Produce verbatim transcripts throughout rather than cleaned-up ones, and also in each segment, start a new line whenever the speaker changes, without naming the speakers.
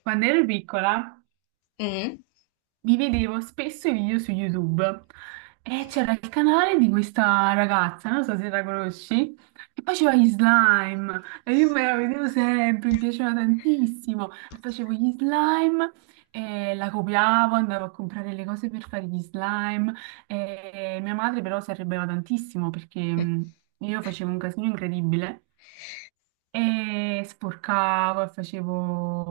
Quando ero piccola
Mm.
mi vedevo spesso i video su YouTube e c'era il canale di questa ragazza, non so se la conosci, che faceva gli slime e io me la vedevo sempre, mi piaceva tantissimo e facevo gli slime e la copiavo, andavo a comprare le cose per fare gli slime e mia madre però si arrabbiava tantissimo perché mh, io facevo un casino incredibile e sporcavo e facevo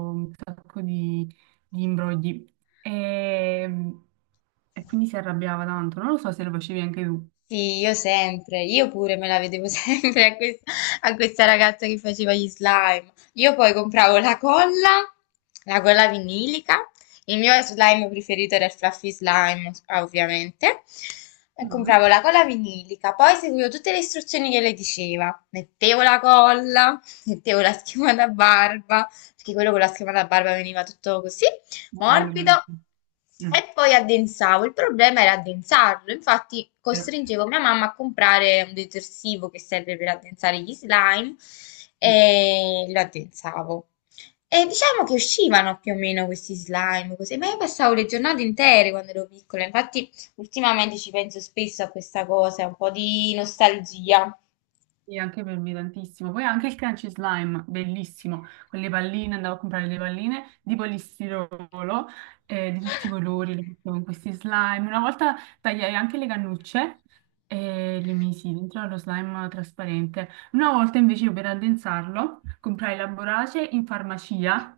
un sacco di, di imbrogli. E, e quindi si arrabbiava tanto. Non lo so se lo facevi anche tu.
Sì, io sempre, io pure me la vedevo sempre a, quest- a questa ragazza che faceva gli slime. Io poi compravo la colla, la colla vinilica. Il mio slime preferito era il Fluffy Slime, ah, ovviamente. E
Mm.
compravo la colla vinilica, poi seguivo tutte le istruzioni che lei diceva. Mettevo la colla, mettevo la schiuma da barba, perché quello con la schiuma da barba veniva tutto così
Bello,
morbido.
bellissimo. Mm,
E poi addensavo. Il problema era addensarlo, infatti
vero.
costringevo mia mamma a comprare un detersivo che serve per addensare gli slime
Mm.
e lo addensavo. E diciamo che uscivano più o meno questi slime, così, ma io passavo le giornate intere quando ero piccola, infatti ultimamente ci penso spesso a questa cosa, un po' di nostalgia.
Sì, anche per me tantissimo. Poi anche il crunchy slime, bellissimo, con le palline, andavo a comprare le palline di polistirolo eh, di tutti i colori, le mettevo in questi slime. Una volta tagliai anche le cannucce e le misi dentro allo slime trasparente. Una volta invece io per addensarlo comprai la borace in farmacia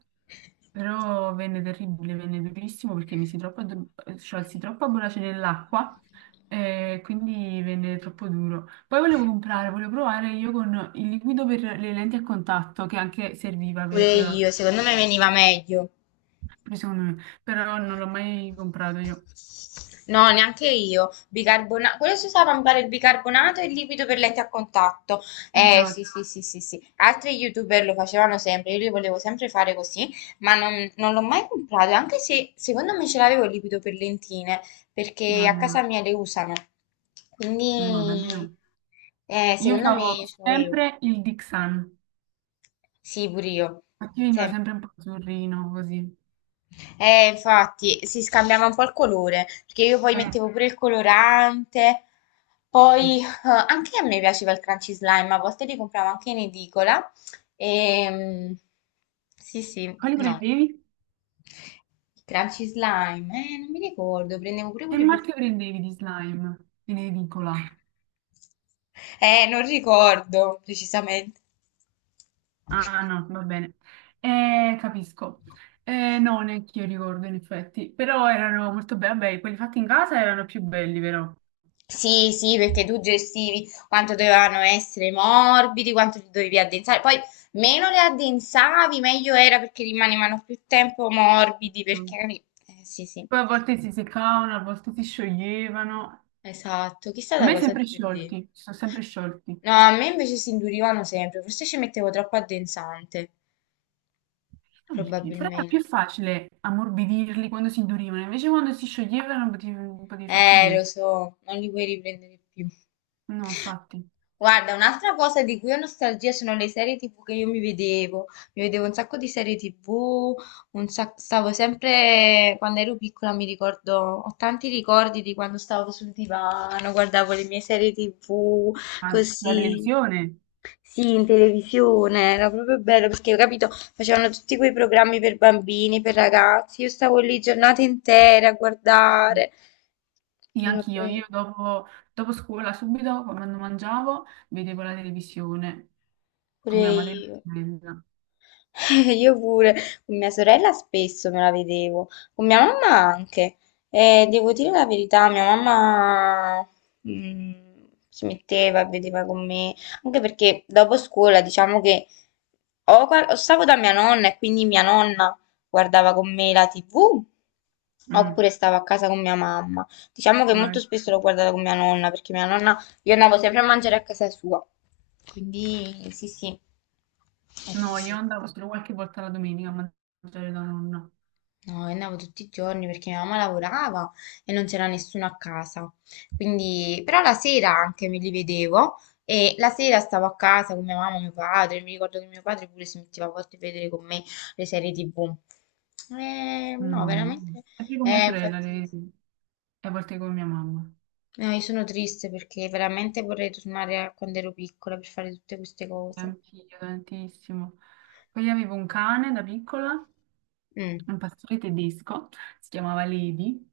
però venne terribile, venne durissimo perché mi si troppo, addor- cioè, si troppo abbolace nell'acqua e quindi venne troppo duro. Poi volevo comprare, volevo provare io con il liquido per le lenti a contatto che anche serviva
Pure
per,
io, secondo me veniva meglio.
per secondo me, però non l'ho mai comprato io.
No, neanche io. Bicarbona- Quello si usava, mi pare, il bicarbonato e il liquido per letti a contatto. Eh, sì,
Esatto,
sì, sì, sì, sì. Altri YouTuber lo facevano sempre, io li volevo sempre fare così, ma non, non l'ho mai comprato, anche se secondo me ce l'avevo il liquido per lentine, perché
no,
a
no,
casa
no,
mia le usano.
no, da
Quindi,
me no.
eh,
Io
secondo
usavo
me ce l'avevo.
sempre il Dixan,
Sì, pure io.
infatti veniva
Sempre.
sempre un po' azzurrino così.
Eh, infatti si scambiava un po' il colore, perché io poi
Eh.
mettevo pure il colorante, poi eh, anche a me piaceva il crunchy slime, a volte li compravo anche in edicola. E, sì, sì,
Quali
no,
prendevi?
il crunchy slime, eh, non mi ricordo, prendevo pure
Che
quelli
marchio
profumi.
prendevi di slime in edicola?
Eh, non ricordo precisamente.
Ah no, va bene. Eh, capisco. Eh, no, neanche io ricordo in effetti, però erano molto belli, vabbè, quelli fatti in casa erano più belli però.
Sì, sì, perché tu gestivi quanto dovevano essere morbidi, quanto li dovevi addensare. Poi meno le addensavi, meglio era perché rimanevano più tempo morbidi,
Mm.
perché... magari- Eh, sì, sì,
Poi a volte si seccavano, a volte si scioglievano.
esatto. Chissà
A
da
me
cosa
sempre
dipendeva.
sciolti, si sono sempre sciolti. Non
No, a me invece si indurivano sempre, forse ci mettevo troppo addensante,
so perché? Però era
probabilmente.
più facile ammorbidirli quando si indurivano, invece quando si scioglievano non potevi, non potevi fare più
Eh, lo
niente.
so, non li vuoi riprendere più.
No, infatti.
Guarda, un'altra cosa di cui ho nostalgia sono le serie T V che io mi vedevo. Mi vedevo un sacco di serie T V, un sac- stavo sempre, quando ero piccola mi ricordo, ho tanti ricordi di quando stavo sul divano, guardavo le mie serie T V,
Ma sulla
così.
televisione?
Sì, in televisione, era proprio bello perché ho capito, facevano tutti quei programmi per bambini, per ragazzi. Io stavo lì giornate intere a guardare.
Sì,
Era
anch'io,
bello.
io dopo, dopo scuola, subito quando mangiavo, vedevo la televisione con
Pure
mia madre e mia
io.
sorella.
Io pure, con mia sorella spesso me la vedevo, con mia mamma anche. E devo dire la verità, mia mamma mm, si metteva e vedeva con me, anche perché dopo scuola diciamo che o, guard- o stavo da mia nonna e quindi mia nonna guardava con me la T V,
Mm,
oppure stavo a casa con mia mamma. Diciamo che molto
noi-
spesso l'ho guardata con mia nonna, perché mia nonna, io andavo sempre a mangiare a casa sua. Quindi sì, sì, è
no,
così.
io andavo solo qualche volta la domenica a mangiare da nonna.
No, io andavo tutti i giorni perché mia mamma lavorava e non c'era nessuno a casa. Quindi, però la sera anche me li vedevo e la sera stavo a casa con mia mamma e mio padre. Mi ricordo che mio padre pure si metteva a volte a vedere con me le serie T V. Eh, no,
No.
veramente.
Sempre con mia
Eh,
sorella,
infatti,
le-
sì.
vedevo, e a volte con mia mamma.
No, io sono triste perché veramente vorrei tornare a quando ero piccola per fare tutte queste
Sì,
cose.
anch'io tantissimo. Poi avevo un cane da piccola,
Mm.
un pastore tedesco, si chiamava Levi,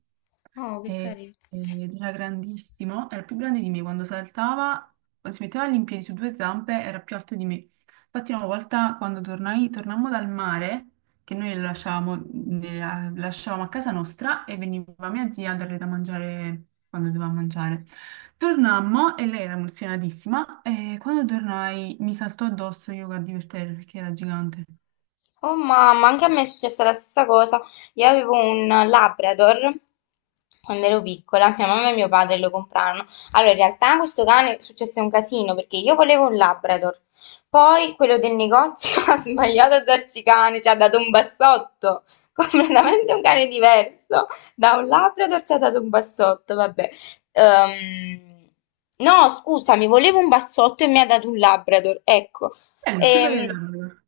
Oh, che
e-
carino.
ed era grandissimo, era più grande di me, quando saltava, quando si metteva in piedi su due zampe, era più alto di me. Infatti una volta quando tornai, tornammo dal mare, che noi lo lasciavamo, ne- la- lasciavamo a casa nostra e veniva mia zia a darle da mangiare quando doveva mangiare. Tornammo e lei era emozionatissima e quando tornai mi saltò addosso Yoga di per terra perché era gigante.
Oh mamma, anche a me è successa la stessa cosa. Io avevo un Labrador quando ero piccola, mia mamma e mio padre lo comprarono. Allora, in realtà questo cane successe un casino perché io volevo un Labrador. Poi quello del negozio ha sbagliato a darci cane, ci ha dato un bassotto, completamente un cane diverso. Da un Labrador ci ha dato un bassotto, vabbè. Ehm, no, scusami, volevo un bassotto e mi ha dato un Labrador, ecco.
Bello, il più bello
E,
dell'anno.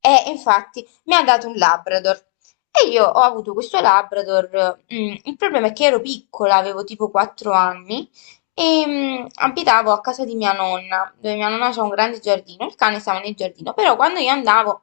e infatti mi ha dato un Labrador. E io ho avuto questo Labrador. mm, il problema è che ero piccola, avevo tipo quattro anni e mm, abitavo a casa di mia nonna, dove mia nonna c'ha un grande giardino. Il cane stava nel giardino, però quando io andavo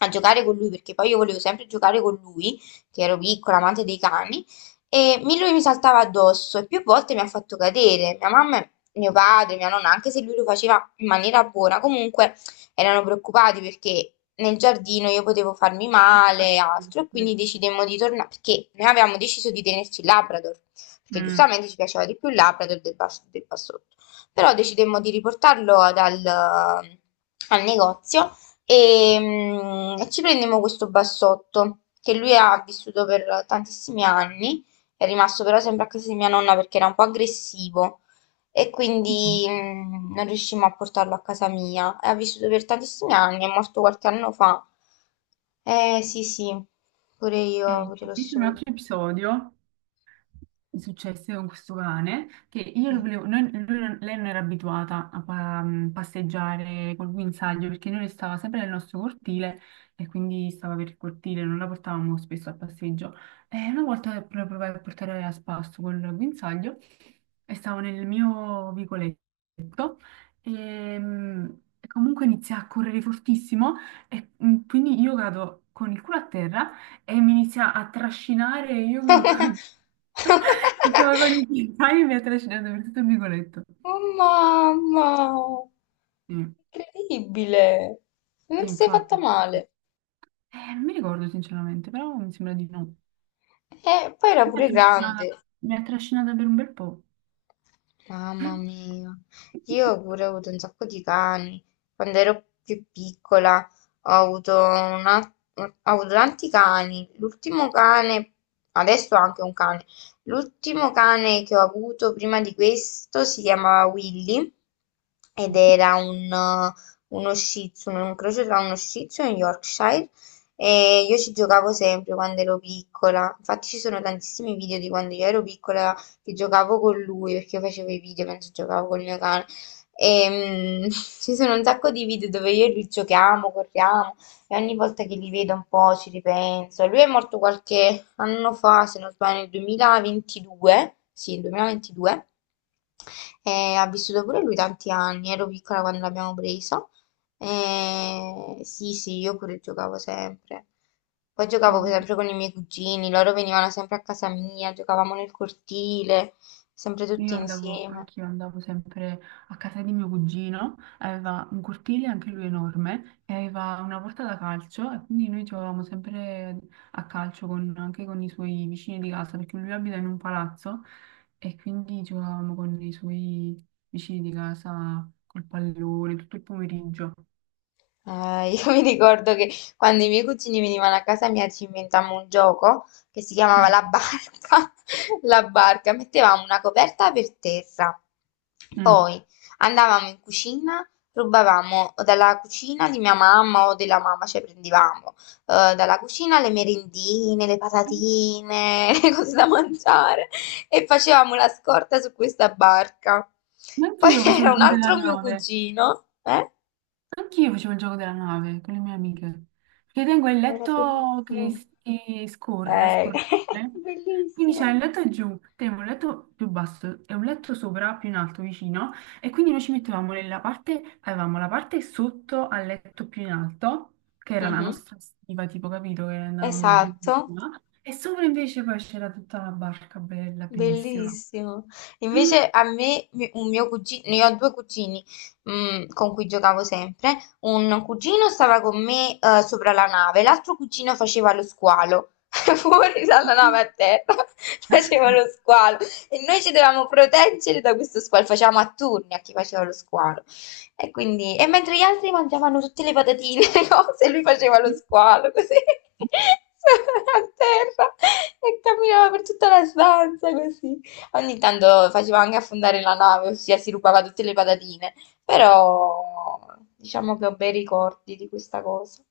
a giocare con lui, perché poi io volevo sempre giocare con lui, che ero piccola, amante dei cani, e mi- lui mi saltava addosso e più volte mi ha fatto cadere. Mia mamma, mio padre, mia nonna, anche se lui lo faceva in maniera buona, comunque erano preoccupati perché nel giardino io potevo farmi male e altro, e quindi decidemmo di tornare, perché noi avevamo deciso di tenerci il Labrador, perché
Mm.
giustamente ci piaceva di più il Labrador del, bas- del Bassotto, però decidemmo di riportarlo dal- al negozio e, mm, e ci prendemmo questo Bassotto, che lui ha vissuto per tantissimi anni, è rimasto però sempre a casa di mia nonna perché era un po' aggressivo e quindi mm, non riuscimmo a portarlo a casa mia. Ha vissuto per tantissimi anni, è morto qualche anno fa. Eh sì, sì, pure io
E
ho avuto lo
invece
stesso
un altro
problema.
episodio successe con questo cane che io lo
Mm.
volevo, noi- lui non- lei non era abituata a pa- mm, passeggiare col guinzaglio perché noi stava sempre nel nostro cortile e quindi stava per il cortile, non la portavamo spesso al passeggio. E una volta pro- provai a portare a spasso col guinzaglio e stavo nel mio vicoletto e mh, comunque inizia a correre fortissimo e mh, quindi io cado con il culo a terra e mi inizia a trascinare e io che stavo con i piedi mi ha trascinato per tutto il vicoletto.
Oh, mamma,
Sì,
incredibile! Non ti sei fatta
infatti. Sì, sì.
male.
Eh, non mi ricordo sinceramente, però mi sembra di no.
E poi era
Mi ha
pure grande.
trascinata, mi ha trascinata per un bel po'.
Mamma mia, io pure ho avuto un sacco di cani. Quando ero più piccola ho avuto, una- ho avuto tanti cani. L'ultimo cane, adesso ho anche un cane. L'ultimo cane che ho avuto prima di questo si chiamava Willy ed era un, eh, uno Shih Tzu, un incrocio tra uno Shih Tzu e un Yorkshire. E io ci giocavo sempre quando ero piccola. Infatti ci sono tantissimi video di quando io ero piccola che giocavo con lui perché io facevo i video mentre giocavo col mio cane. E, mm, ci sono un sacco di video dove io e lui giochiamo, corriamo e ogni volta che li vedo un po' ci ripenso. Lui è morto qualche anno fa, se non sbaglio, nel duemilaventidue, sì, nel duemilaventidue, e ha vissuto pure lui tanti anni, ero piccola quando l'abbiamo preso. Eh, sì, sì, io pure giocavo sempre. Poi giocavo sempre con i miei cugini, loro venivano sempre a casa mia, giocavamo nel cortile, sempre tutti
Io andavo,
insieme.
anch'io andavo sempre a casa di mio cugino, aveva un cortile anche lui enorme e aveva una porta da calcio e quindi noi giocavamo sempre a calcio con- anche con i suoi vicini di casa perché lui abita in un palazzo e quindi giocavamo con i suoi vicini di casa col pallone tutto il pomeriggio.
Ah, io mi ricordo che quando i miei cugini venivano a casa mia ci inventammo un gioco che si chiamava
Mm,
la barca. La barca, mettevamo una coperta per terra,
mm.
poi andavamo in cucina, rubavamo dalla cucina di mia mamma o della mamma, cioè prendevamo eh, dalla cucina le merendine, le patatine, le cose da mangiare e facevamo la scorta su questa barca. Poi
Anch'io facevo
c'era
il
un
giro della
altro mio
nave.
cugino, eh?
Anch'io facevo il gioco della nave con le mie amiche, perché tengo il
Era
letto
bellissimo.
che, s- che scorre,
Eh,
scorrevole, quindi
bellissimo.
c'è il letto giù, tenevo un letto più basso e un letto sopra, più in alto, vicino, e quindi noi ci mettevamo nella parte, avevamo la parte sotto al letto più in alto, che era la
Mhm,
nostra stiva, tipo, capito, che andavamo giù,
esatto,
là, e sopra invece poi c'era tutta la barca bella, bellissima.
bellissimo.
Mm.
Invece a me, mi- un mio cugino, io ho due cugini mm, con cui giocavo sempre. Un cugino stava con me eh, sopra la nave, l'altro cugino faceva lo squalo. Fuori dalla nave a terra faceva lo squalo e noi ci dovevamo proteggere da questo squalo. Facevamo a turni a chi faceva lo squalo. E quindi, e mentre gli altri mangiavano tutte le patatine, le cose, lui faceva lo squalo così, a terra e camminava per tutta la stanza così. Ogni tanto faceva anche affondare la nave, ossia si rubava tutte le patatine, però diciamo che ho bei ricordi di questa cosa.